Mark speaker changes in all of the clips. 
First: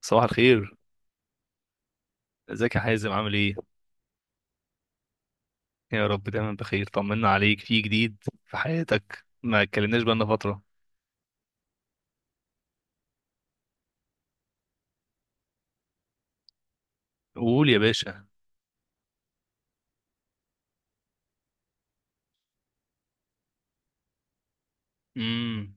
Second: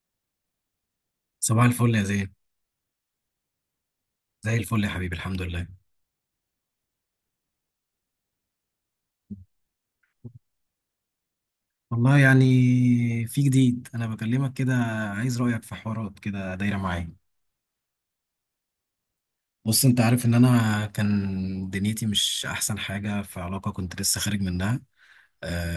Speaker 1: صباح الخير.
Speaker 2: صباح الفل يا زين.
Speaker 1: ازيك يا حازم؟ عامل ايه؟
Speaker 2: زي الفل يا حبيبي، الحمد لله.
Speaker 1: يا رب دايما بخير. طمنا عليك في جديد في حياتك، ما اتكلمناش بقالنا فتره.
Speaker 2: والله يعني في جديد، انا بكلمك كده عايز رأيك في حوارات كده دايرة معايا.
Speaker 1: قول يا باشا.
Speaker 2: بص، انت عارف ان انا كان دنيتي مش احسن حاجة في علاقة كنت لسه خارج منها.
Speaker 1: امم.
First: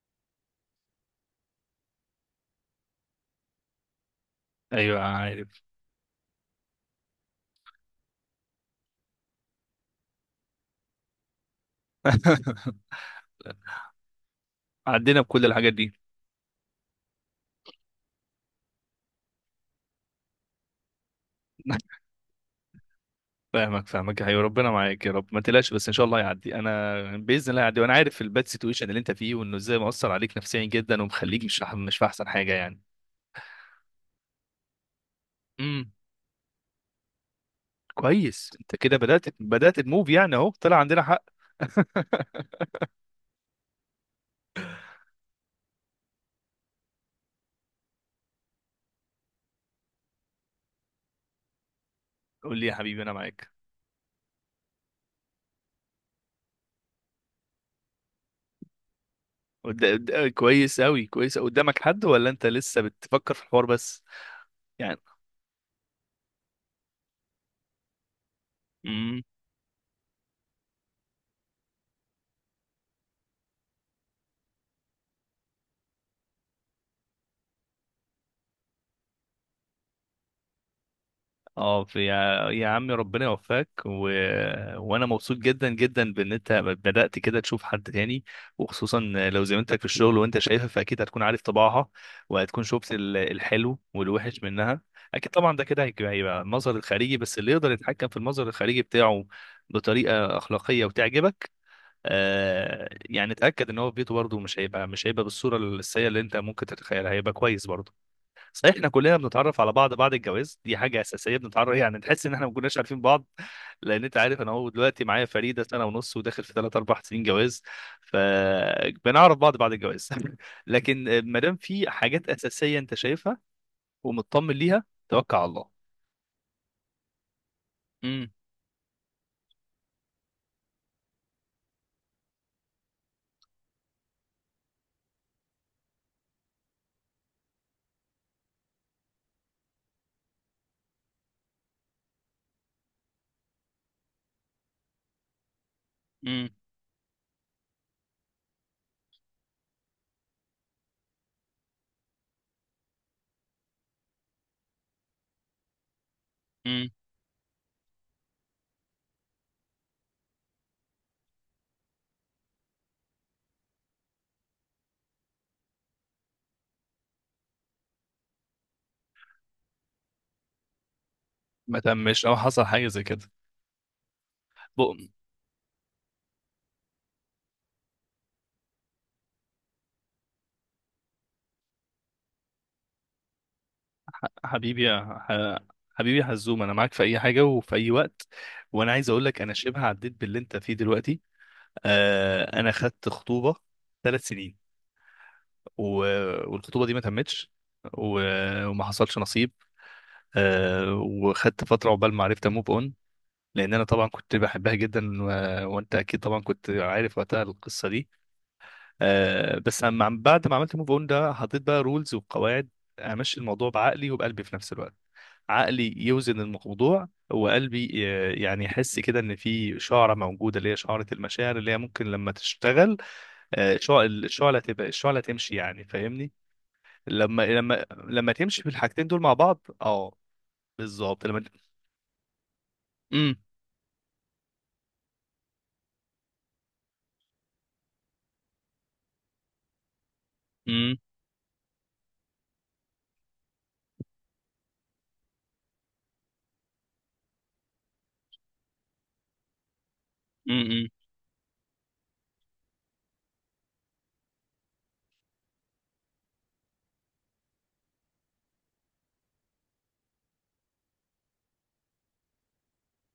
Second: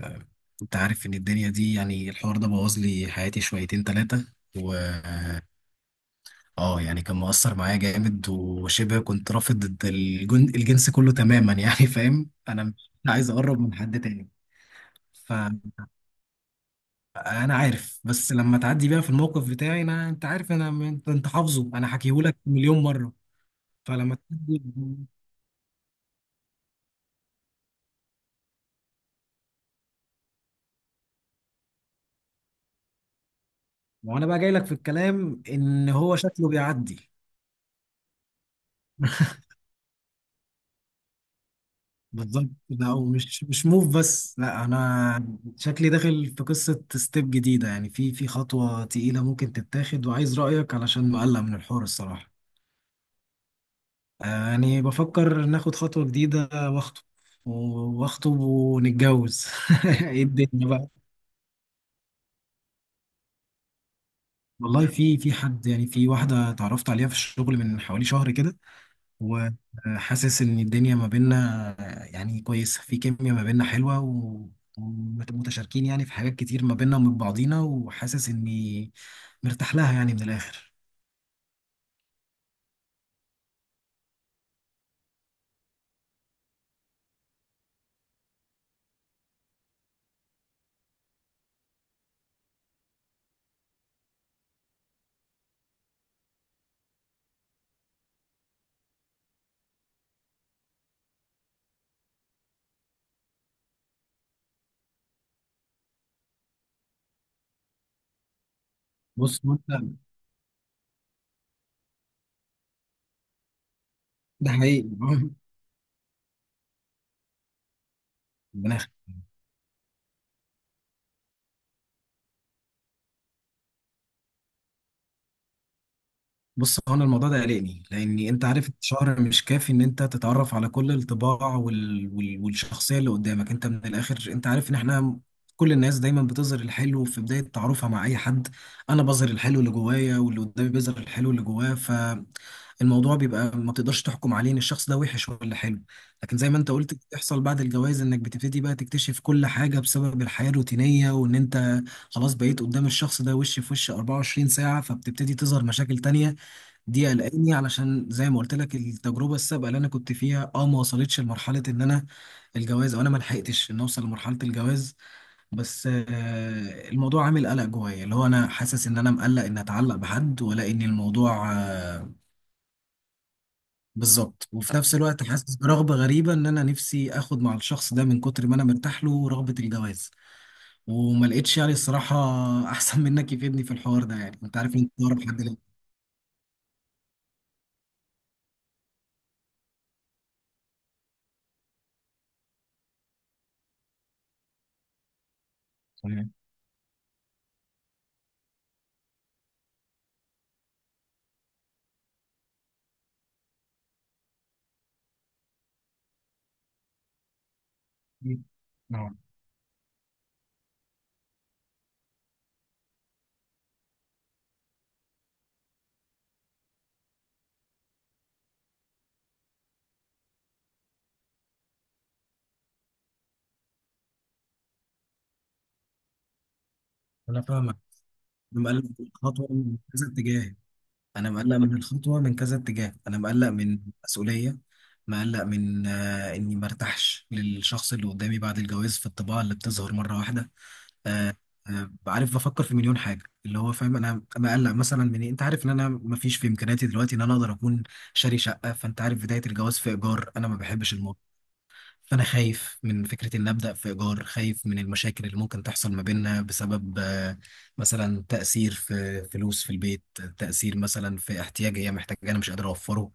Speaker 2: آه، انت عارف ان الدنيا دي يعني الحوار ده بوظ لي حياتي شويتين ثلاثة و
Speaker 1: ايوه عارف.
Speaker 2: اه يعني كان مؤثر معايا جامد، وشبه كنت رافض الجنس كله تماما، يعني فاهم انا مش عايز اقرب من حد تاني.
Speaker 1: عدينا بكل الحاجات دي.
Speaker 2: انا عارف، بس لما تعدي بيها في الموقف بتاعي انا، انت عارف انا، انت حافظه انا حكيهولك مليون مره.
Speaker 1: فاهمك
Speaker 2: فلما
Speaker 1: فاهمك يا حبيبي،
Speaker 2: تعدي،
Speaker 1: ربنا معاك يا رب. ما تقلقش، بس ان شاء الله يعدي. انا باذن الله يعدي، وانا عارف الباد سيتويشن اللي انت فيه وانه ازاي مؤثر عليك نفسيا جدا ومخليك مش في احسن حاجه يعني.
Speaker 2: وانا بقى جاي لك في الكلام ان
Speaker 1: امم.
Speaker 2: هو شكله بيعدي.
Speaker 1: كويس، انت كده بدات تموف يعني، اهو طلع عندنا حق.
Speaker 2: بالظبط، ده او مش موف بس، لا انا شكلي داخل في قصه ستيب جديده، يعني في خطوه تقيله ممكن تتاخد، وعايز رايك علشان مقلق من الحوار الصراحه.
Speaker 1: قول لي يا حبيبي، انا معاك.
Speaker 2: يعني بفكر ناخد خطوه جديده واخطب. واخطب ونتجوز. ايه الدنيا
Speaker 1: كويس
Speaker 2: بقى!
Speaker 1: أوي كويس أوي. قدامك حد ولا أنت لسه بتفكر في الحوار بس؟
Speaker 2: والله
Speaker 1: يعني
Speaker 2: في حد، يعني في واحدة اتعرفت عليها في الشغل من حوالي شهر كده،
Speaker 1: امم.
Speaker 2: وحاسس إن الدنيا ما بيننا يعني كويسة، في كيميا ما بيننا حلوة ومتشاركين يعني في حاجات كتير ما بيننا ومن بعضينا، وحاسس إني مرتاح لها يعني من الآخر.
Speaker 1: اه في يا عمي، ربنا يوفقك وانا مبسوط جدا جدا بان انت بدأت كده تشوف حد تاني. وخصوصا لو زميلتك في الشغل وانت شايفها، فاكيد هتكون عارف طباعها. وهتكون شفت الحلو والوحش منها. اكيد طبعا ده كده هيبقى المظهر الخارجي بس، اللي يقدر يتحكم في المظهر الخارجي بتاعه بطريقة أخلاقية وتعجبك. آه يعني اتاكد ان هو في بيته برضه مش هيبقى بالصوره السيئه اللي انت ممكن تتخيلها، هيبقى كويس برضه. صحيح، احنا كلنا
Speaker 2: بص
Speaker 1: بنتعرف على
Speaker 2: وأنت،
Speaker 1: بعض بعد الجواز، دي حاجه اساسيه. بنتعرف يعني، تحس ان احنا ما كناش عارفين بعض. لان انت عارف، انا
Speaker 2: ده
Speaker 1: هو
Speaker 2: حقيقي.
Speaker 1: دلوقتي معايا فريده سنه ونص وداخل في 3 4 سنين جواز،
Speaker 2: من الآخر.
Speaker 1: فبنعرف بعض بعد الجواز. لكن ما دام في حاجات اساسيه انت شايفها ومطمن ليها، توكل على الله.
Speaker 2: بص، هو انا الموضوع ده قلقني، لاني
Speaker 1: امم.
Speaker 2: انت عارف الشهر مش كافي ان انت تتعرف على كل الطباع والشخصيه اللي قدامك. انت من الاخر انت عارف ان احنا كل الناس دايما بتظهر الحلو في بدايه تعارفها مع اي حد. انا بظهر الحلو اللي جوايا، واللي قدامي بيظهر الحلو اللي جواه. فالموضوع بيبقى ما تقدرش تحكم عليه ان الشخص ده وحش ولا حلو. لكن
Speaker 1: امم.
Speaker 2: زي ما انت قلت، بتحصل بعد الجواز انك بتبتدي بقى تكتشف كل حاجه بسبب الحياه الروتينيه، وان انت خلاص بقيت قدام الشخص ده وش في وش 24 ساعه، فبتبتدي تظهر مشاكل تانية.
Speaker 1: امم.
Speaker 2: دي قلقاني، علشان زي ما قلت لك التجربه السابقه اللي انا كنت فيها اه ما وصلتش لمرحله ان انا الجواز، او انا ما لحقتش ان اوصل لمرحله الجواز. بس آه الموضوع عامل قلق جوايا، اللي هو انا حاسس ان انا مقلق ان اتعلق بحد، ولا ان الموضوع
Speaker 1: ما
Speaker 2: آه
Speaker 1: تمش او حصل حاجه زي كده.
Speaker 2: بالظبط. وفي نفس الوقت حاسس برغبه غريبه، ان انا نفسي اخد مع الشخص ده من كتر ما انا مرتاح له رغبه الجواز. وما لقيتش يعني الصراحه احسن منك يفيدني في الحوار ده، يعني انت عارف ان انت أقرب حد ليا.
Speaker 1: حبيبي يا حزوم، انا معاك في اي حاجه وفي اي وقت. وانا عايز اقول لك، انا شبه عديت باللي انت فيه دلوقتي. آه، انا خدت خطوبه 3 سنين و...
Speaker 2: تمام.
Speaker 1: والخطوبه دي ما تمتش، و... وما حصلش نصيب. آه، وخدت فتره عقبال ما عرفت اموف اون، لان انا طبعا كنت بحبها جدا وانت اكيد طبعا كنت عارف وقتها القصه دي.
Speaker 2: نعم.
Speaker 1: آه، بس بعد ما عملت موف اون ده حطيت بقى رولز وقواعد. امشي الموضوع بعقلي وبقلبي في نفس الوقت. عقلي يوزن الموضوع، وقلبي يعني يحس كده ان في شعره موجوده، اللي هي شعره المشاعر، اللي هي ممكن لما تشتغل الشعله تبقى الشعله تمشي يعني، فاهمني.
Speaker 2: انا
Speaker 1: لما
Speaker 2: فاهمك.
Speaker 1: لما لما
Speaker 2: انا
Speaker 1: تمشي في
Speaker 2: مقلق من
Speaker 1: الحاجتين دول مع
Speaker 2: الخطوه
Speaker 1: بعض
Speaker 2: من كذا
Speaker 1: اه.
Speaker 2: اتجاه.
Speaker 1: بالظبط
Speaker 2: انا
Speaker 1: لما
Speaker 2: مقلق من الخطوه من كذا اتجاه. انا
Speaker 1: امم.
Speaker 2: مقلق من مسؤوليه. مقلق من اني مرتاحش للشخص اللي قدامي بعد الجواز في الطباع اللي بتظهر مره واحده.
Speaker 1: امم.
Speaker 2: آه آه عارف، بفكر في مليون حاجه. اللي هو فاهم انا مقلق مثلا من إيه؟ انت عارف ان انا مفيش في امكانياتي دلوقتي ان انا اقدر اكون شاري شقه، فانت عارف بدايه الجواز في ايجار انا ما
Speaker 1: امم.
Speaker 2: بحبش. فأنا خايف من فكرة إن أبدأ في إيجار، خايف من المشاكل اللي ممكن تحصل ما بيننا بسبب مثلا تأثير في فلوس في البيت، تأثير مثلا في احتياج هي محتاجة أنا مش قادر أوفره.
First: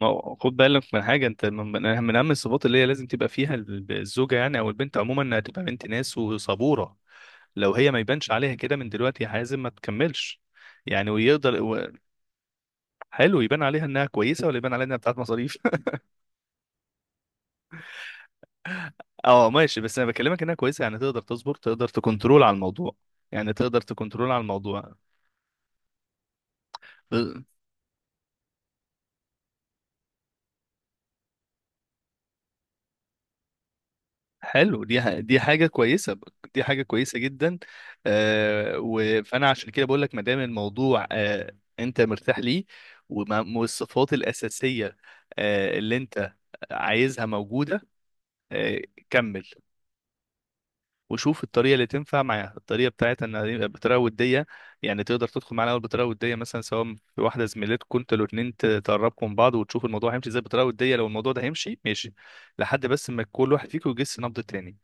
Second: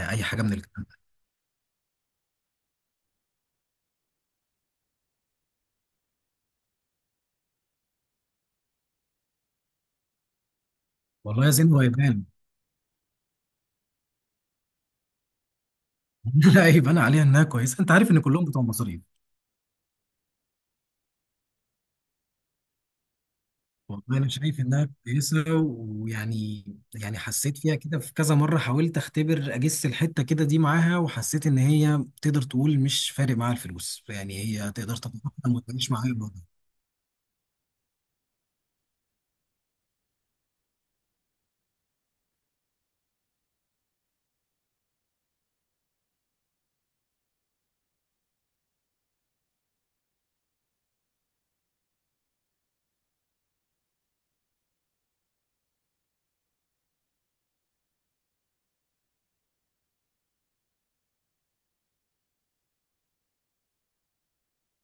Speaker 1: ما
Speaker 2: أي
Speaker 1: هو
Speaker 2: حاجة من
Speaker 1: خد
Speaker 2: الكلام
Speaker 1: بالك من
Speaker 2: ده.
Speaker 1: حاجه، انت من اهم الصفات اللي هي لازم تبقى فيها الزوجه يعني، او البنت عموما، انها تبقى بنت ناس وصبوره. لو هي ما يبانش عليها كده من دلوقتي، لازم ما تكملش. يعني
Speaker 2: والله يا
Speaker 1: ويقدر
Speaker 2: زين هو يبان.
Speaker 1: حلو، يبان عليها انها كويسه ولا يبان عليها انها بتاعت مصاريف؟
Speaker 2: لا، يبان عليها إنها كويسة. أنت عارف إن كلهم بتوع مصاريف.
Speaker 1: اه ماشي، بس انا بكلمك انها كويسه يعني، تقدر تصبر، تقدر تكنترول على الموضوع. يعني تقدر
Speaker 2: والله أنا
Speaker 1: تكنترول على
Speaker 2: شايف إنها
Speaker 1: الموضوع.
Speaker 2: كويسة ويعني، يعني حسيت فيها كده في كذا مرة، حاولت أختبر أجس الحتة كده دي معاها، وحسيت إن هي تقدر تقول مش فارق معاها الفلوس، يعني هي
Speaker 1: حلو،
Speaker 2: تقدر
Speaker 1: دي
Speaker 2: تتفاهم
Speaker 1: حاجة
Speaker 2: وتعيش معايا.
Speaker 1: كويسة. دي حاجة كويسة جدا. فأنا عشان كده بقول لك، ما دام الموضوع أنت مرتاح ليه، والصفات الأساسية اللي أنت عايزها موجودة، آه كمل. وشوف الطريقة اللي تنفع معاها، الطريقة بتاعتها إنها يبقى بطريقة ودية. يعني تقدر تدخل معانا الأول بطريقة ودية، مثلا سواء في واحدة زميلتكم أنتوا الاتنين تقربكم من بعض، وتشوف الموضوع هيمشي إزاي بطريقة ودية. لو الموضوع ده هيمشي، ماشي، لحد بس ما كل واحد فيكم يجس نبض التاني.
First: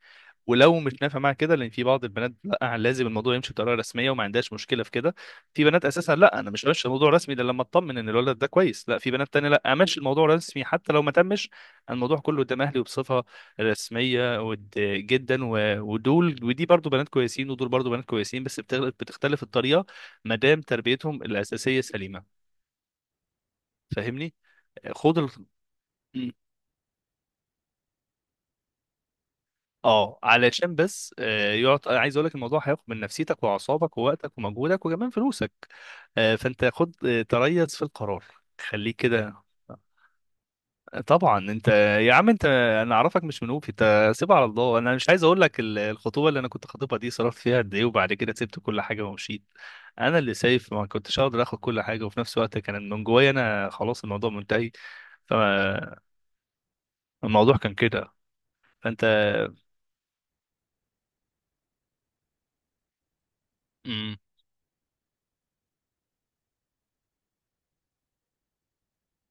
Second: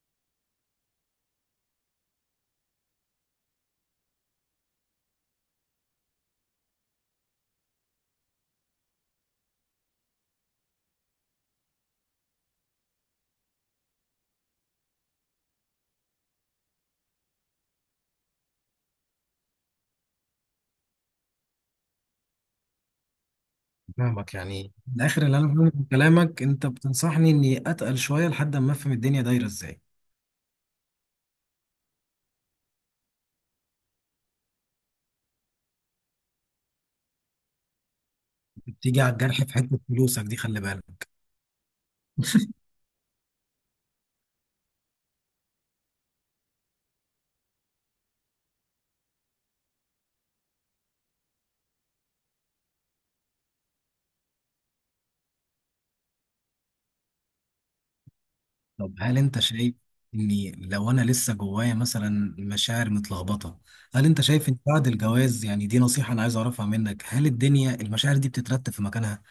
Speaker 1: ولو مش نافع معاها كده، لان في بعض البنات لا، لازم الموضوع يمشي بطريقه رسميه وما عندهاش مشكله في كده. في بنات اساسا لا، انا مش همشي الموضوع رسمي الا لما اطمن ان الولد ده كويس. لا، في بنات تانية لا، امشي الموضوع رسمي حتى لو ما تمش الموضوع كله قدام اهلي وبصفه رسميه جدا ودول ودي برضو بنات كويسين، ودول برضو بنات كويسين، بس بتختلف الطريقه. ما دام تربيتهم الاساسيه سليمه، فاهمني.
Speaker 2: فاهمك. يعني من
Speaker 1: خد
Speaker 2: الاخر
Speaker 1: ال...
Speaker 2: اللي انا فاهمه من كلامك انت بتنصحني اني اتقل شويه لحد ما افهم الدنيا دايره ازاي.
Speaker 1: اه، علشان بس يقعد. أنا عايز اقول لك الموضوع هياخد من نفسيتك واعصابك ووقتك ومجهودك وكمان فلوسك. فانت خد تريث في القرار. خليك
Speaker 2: بتيجي على
Speaker 1: كده.
Speaker 2: الجرح في حته فلوسك دي، خلي بالك.
Speaker 1: طبعا انت، يا عم انت، انا اعرفك مش منوفي. انت سيبها على الله. انا مش عايز اقول لك الخطوبه اللي انا كنت خاطبها دي صرفت فيها قد ايه، وبعد كده سبت كل حاجه ومشيت. انا اللي سايف ما كنتش اقدر اخد كل حاجه، وفي نفس الوقت كان من جوايا انا خلاص الموضوع منتهي. فالموضوع كان كده.
Speaker 2: طب
Speaker 1: فانت
Speaker 2: هل انت شايف اني لو انا لسه جوايا مثلا مشاعر متلخبطه، هل
Speaker 1: مم،
Speaker 2: انت شايف ان بعد الجواز، يعني دي نصيحه انا عايز اعرفها منك، هل الدنيا المشاعر دي بتترتب في مكانها؟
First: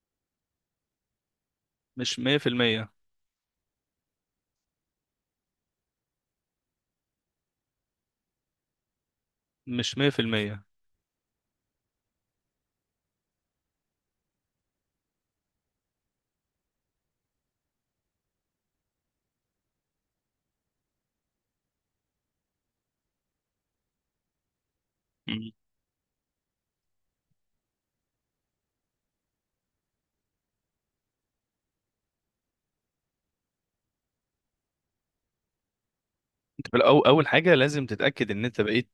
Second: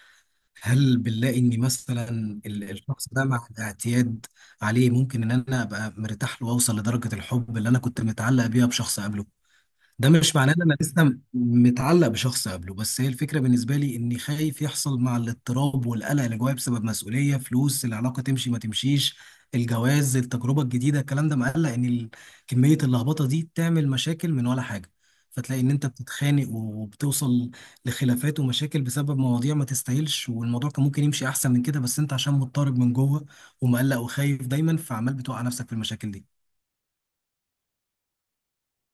Speaker 2: هل بنلاقي اني مثلا
Speaker 1: مش 100%
Speaker 2: الشخص ده مع الاعتياد عليه ممكن ان انا ابقى مرتاح له واوصل لدرجه الحب اللي انا كنت متعلق بيها بشخص قبله؟
Speaker 1: مش
Speaker 2: ده مش معناه ان
Speaker 1: 100%.
Speaker 2: انا لسه متعلق بشخص قبله، بس هي الفكره بالنسبه لي اني خايف يحصل مع الاضطراب والقلق اللي جوايا بسبب مسؤوليه فلوس، العلاقه تمشي ما تمشيش، الجواز، التجربه الجديده، الكلام ده مقلق ان كميه اللخبطه دي تعمل مشاكل من ولا حاجه.
Speaker 1: مم.
Speaker 2: فتلاقي ان انت بتتخانق وبتوصل لخلافات ومشاكل بسبب مواضيع ما تستاهلش، والموضوع كان ممكن يمشي احسن من كده، بس انت عشان مضطرب من جوه ومقلق وخايف دايما، فعمال بتوقع نفسك في المشاكل دي.
Speaker 1: انت في الأول، اول حاجه لازم تتاكد ان انت بقيت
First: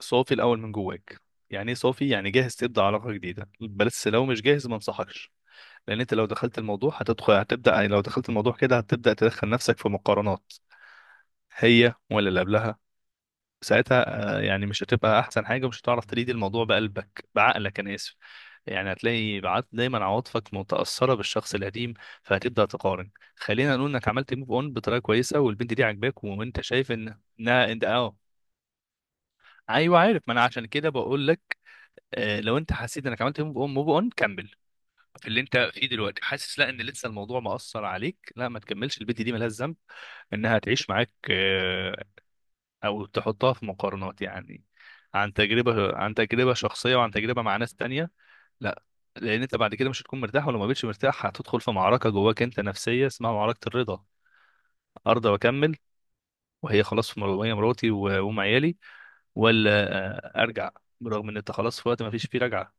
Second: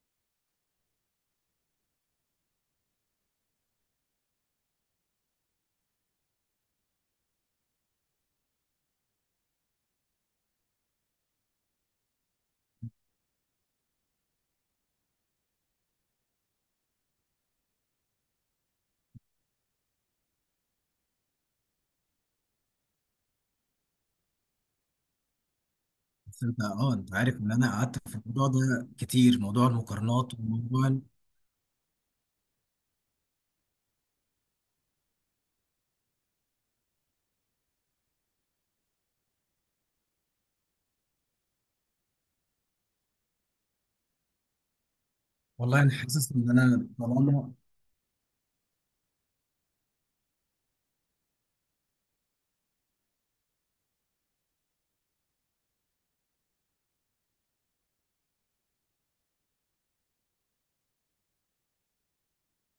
Speaker 1: صافي الاول من جواك. يعني ايه صافي؟ يعني جاهز تبدا علاقه جديده. بس لو مش جاهز، ما انصحكش. لان انت لو دخلت الموضوع هتدخل هتبدا، لو دخلت الموضوع كده هتبدا تدخل نفسك في مقارنات، هي ولا اللي قبلها. ساعتها يعني مش هتبقى احسن حاجه، ومش هتعرف تريد الموضوع بقلبك بعقلك، انا اسف. يعني هتلاقي دايما عواطفك متاثره بالشخص القديم، فهتبدا تقارن. خلينا نقول انك عملت موف اون بطريقه كويسه والبنت دي عاجباك
Speaker 2: بس
Speaker 1: وانت
Speaker 2: انت
Speaker 1: شايف
Speaker 2: اه انت
Speaker 1: ان
Speaker 2: عارف ان
Speaker 1: انها
Speaker 2: انا
Speaker 1: انت
Speaker 2: قعدت
Speaker 1: اه.
Speaker 2: في الموضوع ده كتير، موضوع
Speaker 1: ايوه عارف، ما
Speaker 2: المقارنات
Speaker 1: انا عشان
Speaker 2: وموضوع
Speaker 1: كده بقول لك. لو انت حسيت انك عملت موف اون كمل في اللي انت فيه دلوقتي. حاسس لا ان لسه الموضوع مأثر عليك، لا ما تكملش. البنت دي ملهاش ذنب انها تعيش معاك او تحطها في مقارنات يعني، عن
Speaker 2: والله انا
Speaker 1: تجربه عن
Speaker 2: حاسس ان
Speaker 1: تجربه
Speaker 2: انا
Speaker 1: شخصيه، وعن تجربه
Speaker 2: طالما.
Speaker 1: مع ناس تانية. لا، لان انت بعد كده مش هتكون مرتاح. ولو ما بقتش مرتاح هتدخل في معركه جواك انت نفسيه، اسمها معركه الرضا. ارضى واكمل، وهي خلاص وهي مراتي وام عيالي، ولا ارجع، برغم ان انت خلاص في وقت ما فيش فيه رجعه.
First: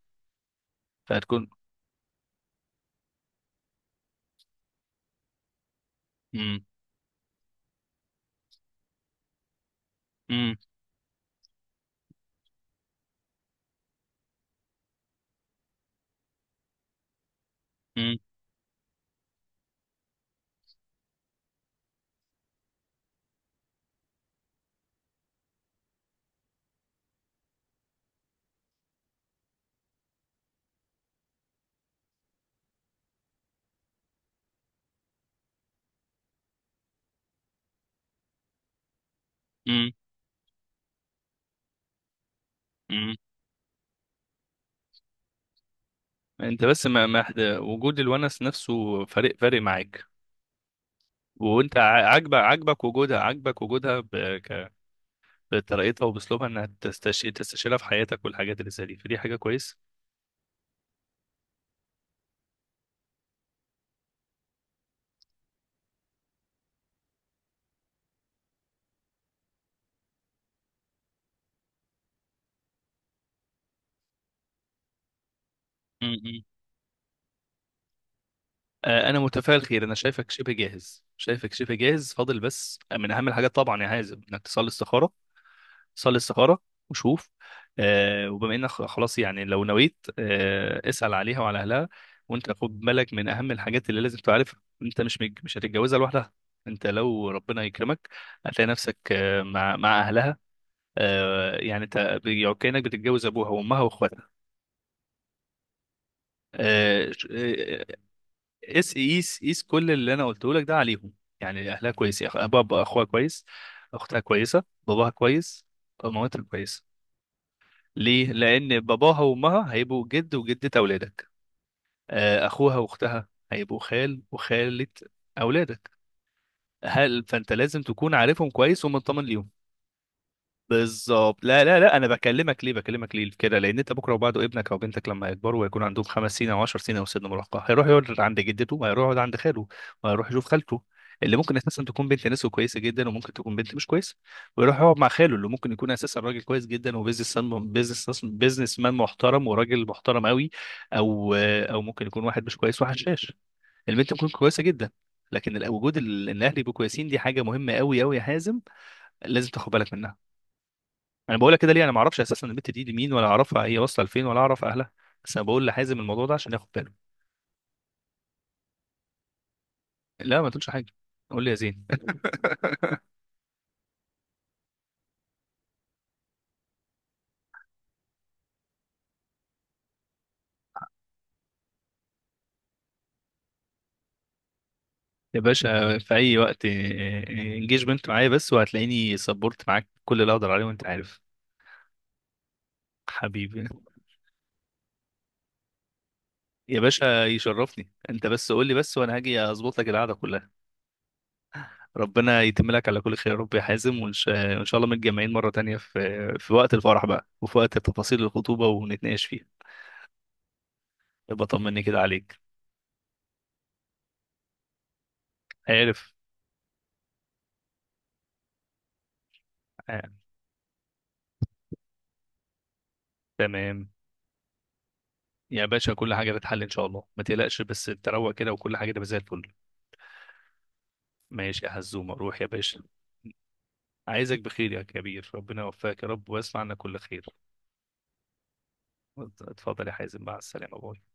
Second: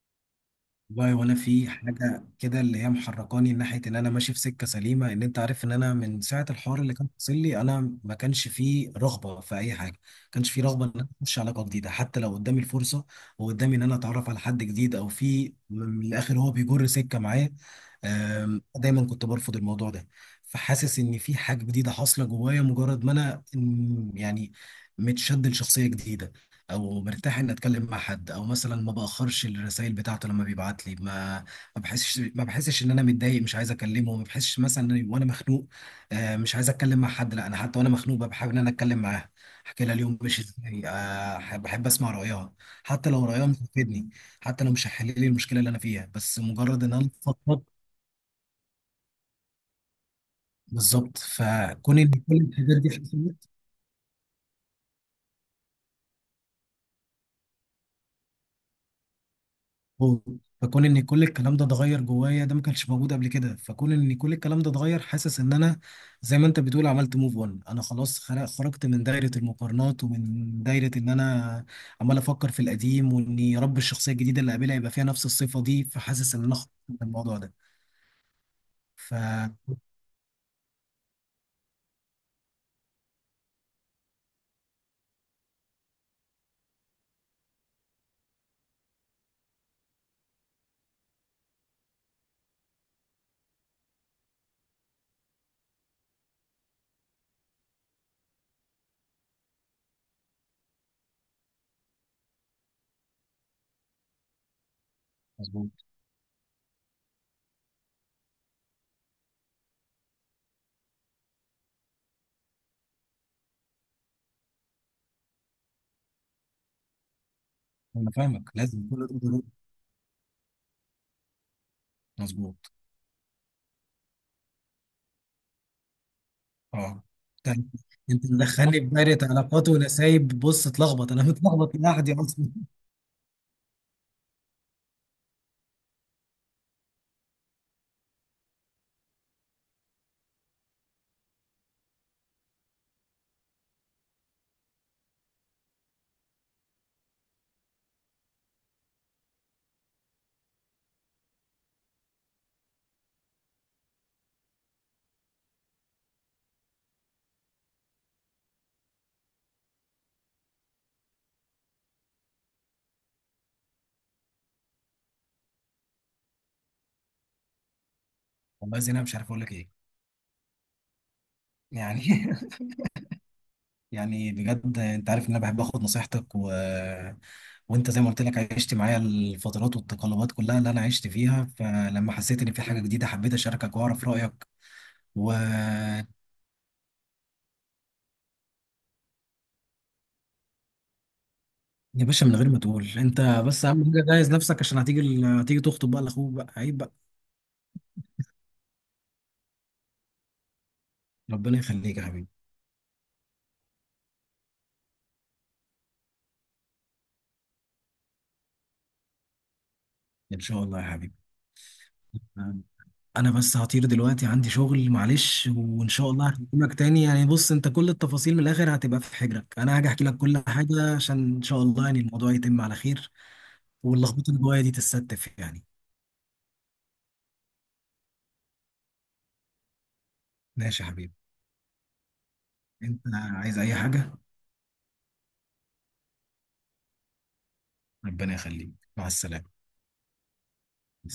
Speaker 2: والله وانا
Speaker 1: فهتكون.
Speaker 2: في حاجه كده اللي هي محركاني ناحيه ان انا ماشي في سكه سليمه، ان انت عارف ان انا من ساعه
Speaker 1: مم،
Speaker 2: الحوار اللي كان حاصل لي انا ما كانش فيه رغبه في اي حاجه، ما كانش
Speaker 1: مم،
Speaker 2: فيه رغبه ان انا اخش علاقه جديده حتى لو قدامي الفرصه، وقدامي ان انا اتعرف على حد جديد، او في من الاخر هو بيجر سكه معايا.
Speaker 1: مم،
Speaker 2: دايما كنت برفض الموضوع ده. فحاسس ان في حاجه جديده حاصله جوايا، مجرد ما انا يعني متشد لشخصيه جديده، او مرتاح اني اتكلم مع حد، او مثلا ما باخرش الرسائل بتاعته لما بيبعت لي، ما بحسش ان انا متضايق مش عايز اكلمه. ما بحسش مثلا إني وانا مخنوق مش عايز اتكلم مع حد، لا انا حتى وانا مخنوق ببقى حابب ان انا اتكلم معاه، احكي
Speaker 1: مم،
Speaker 2: لها اليوم مش ازاي، بحب اسمع رايها، حتى
Speaker 1: مم.
Speaker 2: لو رايها مش هتفيدني، حتى لو مش هتحل لي المشكله اللي انا فيها، بس
Speaker 1: انت
Speaker 2: مجرد
Speaker 1: بس
Speaker 2: ان
Speaker 1: ما
Speaker 2: انا
Speaker 1: ما
Speaker 2: افضفض.
Speaker 1: وجود الونس نفسه فارق فارق معاك.
Speaker 2: بالظبط.
Speaker 1: وانت
Speaker 2: فكون ان
Speaker 1: عاجبك
Speaker 2: كل الحاجات
Speaker 1: عاجبك
Speaker 2: دي
Speaker 1: وجودها،
Speaker 2: حصلت.
Speaker 1: عاجبك وجودها بطريقتها وباسلوبها، انها تستشيرها في حياتك والحاجات اللي زي دي، فدي حاجه كويسه.
Speaker 2: مم. فكون ان كل الكلام ده اتغير جوايا، ده ما كانش موجود قبل كده، فكون ان كل الكلام ده اتغير، حاسس ان انا زي ما انت بتقول عملت موف اون. انا خلاص خرجت من دايره المقارنات، ومن دايره ان انا عمال افكر في القديم، وان يا رب الشخصيه الجديده اللي قابلها يبقى فيها نفس الصفه دي.
Speaker 1: م-
Speaker 2: فحاسس
Speaker 1: م.
Speaker 2: ان انا خرجت من الموضوع ده. ف
Speaker 1: انا متفائل خير. انا شايفك شبه جاهز، شايفك شبه جاهز، فاضل بس من اهم الحاجات طبعا يا حازم انك تصلي استخاره. صلي استخاره وشوف. وبما انك خلاص يعني لو نويت، اسال عليها وعلى اهلها. وانت خد بالك، من اهم الحاجات اللي لازم تعرفها، انت مش هتتجوزها لوحدها. انت لو ربنا يكرمك هتلاقي نفسك مع اهلها. يعني انت كانك بتتجوز ابوها وامها واخواتها.
Speaker 2: مظبوط.
Speaker 1: آه، ش- آه، قيس قيس قيس كل اللي انا قلته لك ده عليهم. يعني اهلها كويس، بابا اخوها كويس، اختها كويسه، باباها كويس، مامتها كويسه.
Speaker 2: انا
Speaker 1: ليه؟
Speaker 2: فاهمك،
Speaker 1: لان
Speaker 2: لازم كل ده
Speaker 1: باباها
Speaker 2: ضروري.
Speaker 1: وامها هيبقوا جد وجده اولادك.
Speaker 2: مظبوط.
Speaker 1: اخوها واختها هيبقوا خال وخاله اولادك.
Speaker 2: اه.
Speaker 1: فانت
Speaker 2: انت
Speaker 1: لازم تكون
Speaker 2: أنت
Speaker 1: عارفهم
Speaker 2: مدخلني
Speaker 1: كويس
Speaker 2: في دايره
Speaker 1: ومطمن ليهم.
Speaker 2: علاقات ونسايب. بص، اتلخبط، انا
Speaker 1: بالظبط. لا
Speaker 2: متلخبط
Speaker 1: لا لا، انا
Speaker 2: لوحدي اصلا.
Speaker 1: بكلمك ليه، بكلمك ليه كده، لان انت بكره وبعده ابنك او بنتك لما يكبروا ويكون عندهم 5 سنين او 10 سنين او سن مراهقه، هيروح يقعد عند جدته، وهيروح يقعد عند خاله، وهيروح يشوف خالته اللي ممكن اساسا تكون بنت ناس كويسه جدا، وممكن تكون بنت مش كويسه. ويروح يقعد مع خاله اللي ممكن يكون اساسا راجل كويس جدا، وبيزنس بيزنس بيزنس مان محترم وراجل محترم قوي. او ممكن يكون واحد مش كويس، واحد شاش. البنت ممكن كويسه جدا، لكن وجود ان الاهل يبقوا كويسين دي حاجه مهمه قوي قوي يا حازم. لازم تاخد بالك. انا بقولها كده ليه؟ انا ما اعرفش اساسا البت دي مين، ولا اعرفها هي واصله لفين، ولا اعرف اهلها، بس انا بقول لحازم الموضوع ده عشان ياخد باله.
Speaker 2: والله زين انا مش عارف اقول لك ايه.
Speaker 1: لا ما تقولش حاجه. قول لي يا زين.
Speaker 2: يعني يعني بجد انت عارف ان انا بحب اخد نصيحتك وانت زي ما قلت لك عشت معايا الفترات والتقلبات كلها اللي انا عشت فيها، فلما حسيت ان في حاجه جديده حبيت اشاركك واعرف رايك و
Speaker 1: يا باشا، في اي وقت انجيجمنت معايا بس، وهتلاقيني سبورت معاك كل اللي اقدر عليه وانت عارف.
Speaker 2: يا باشا من غير ما تقول انت. بس
Speaker 1: حبيبي.
Speaker 2: اهم حاجه جهز نفسك، عشان هتيجي هتيجي تخطب بقى لاخوك بقى، عيب
Speaker 1: يا
Speaker 2: بقى.
Speaker 1: باشا يشرفني، انت بس قول لي بس وانا هاجي اظبط لك القعده كلها.
Speaker 2: ربنا يخليك يا حبيبي.
Speaker 1: ربنا يتم لك على كل خير يا رب يا حازم، وان شاء وإن شاء الله متجمعين مره تانية في وقت الفرح بقى، وفي وقت تفاصيل الخطوبه ونتناقش فيها.
Speaker 2: ان شاء الله يا حبيبي.
Speaker 1: يبقى طمني كده عليك.
Speaker 2: انا بس هطير دلوقتي عندي شغل، معلش، وان شاء
Speaker 1: عارف.
Speaker 2: الله هكلمك تاني. يعني بص، انت كل التفاصيل من الاخر هتبقى في حجرك، انا هاجي احكي
Speaker 1: آه.
Speaker 2: لك كل حاجه عشان ان شاء الله يعني الموضوع يتم على خير،
Speaker 1: تمام.
Speaker 2: واللخبطه اللي جوايا دي تتستف يعني.
Speaker 1: يا باشا كل حاجة بتحل إن شاء الله، ما تقلقش، بس أنت روق كده وكل حاجة تبقى زي الفل.
Speaker 2: ماشي يا حبيبي.
Speaker 1: ماشي يا حزومة، روح يا باشا.
Speaker 2: انت عايز اي حاجه؟
Speaker 1: عايزك بخير يا كبير، ربنا يوفقك يا رب ويصنع عنا كل خير.
Speaker 2: ربنا يخليك، مع السلامه.
Speaker 1: اتفضل يا حازم، مع السلامة، باي.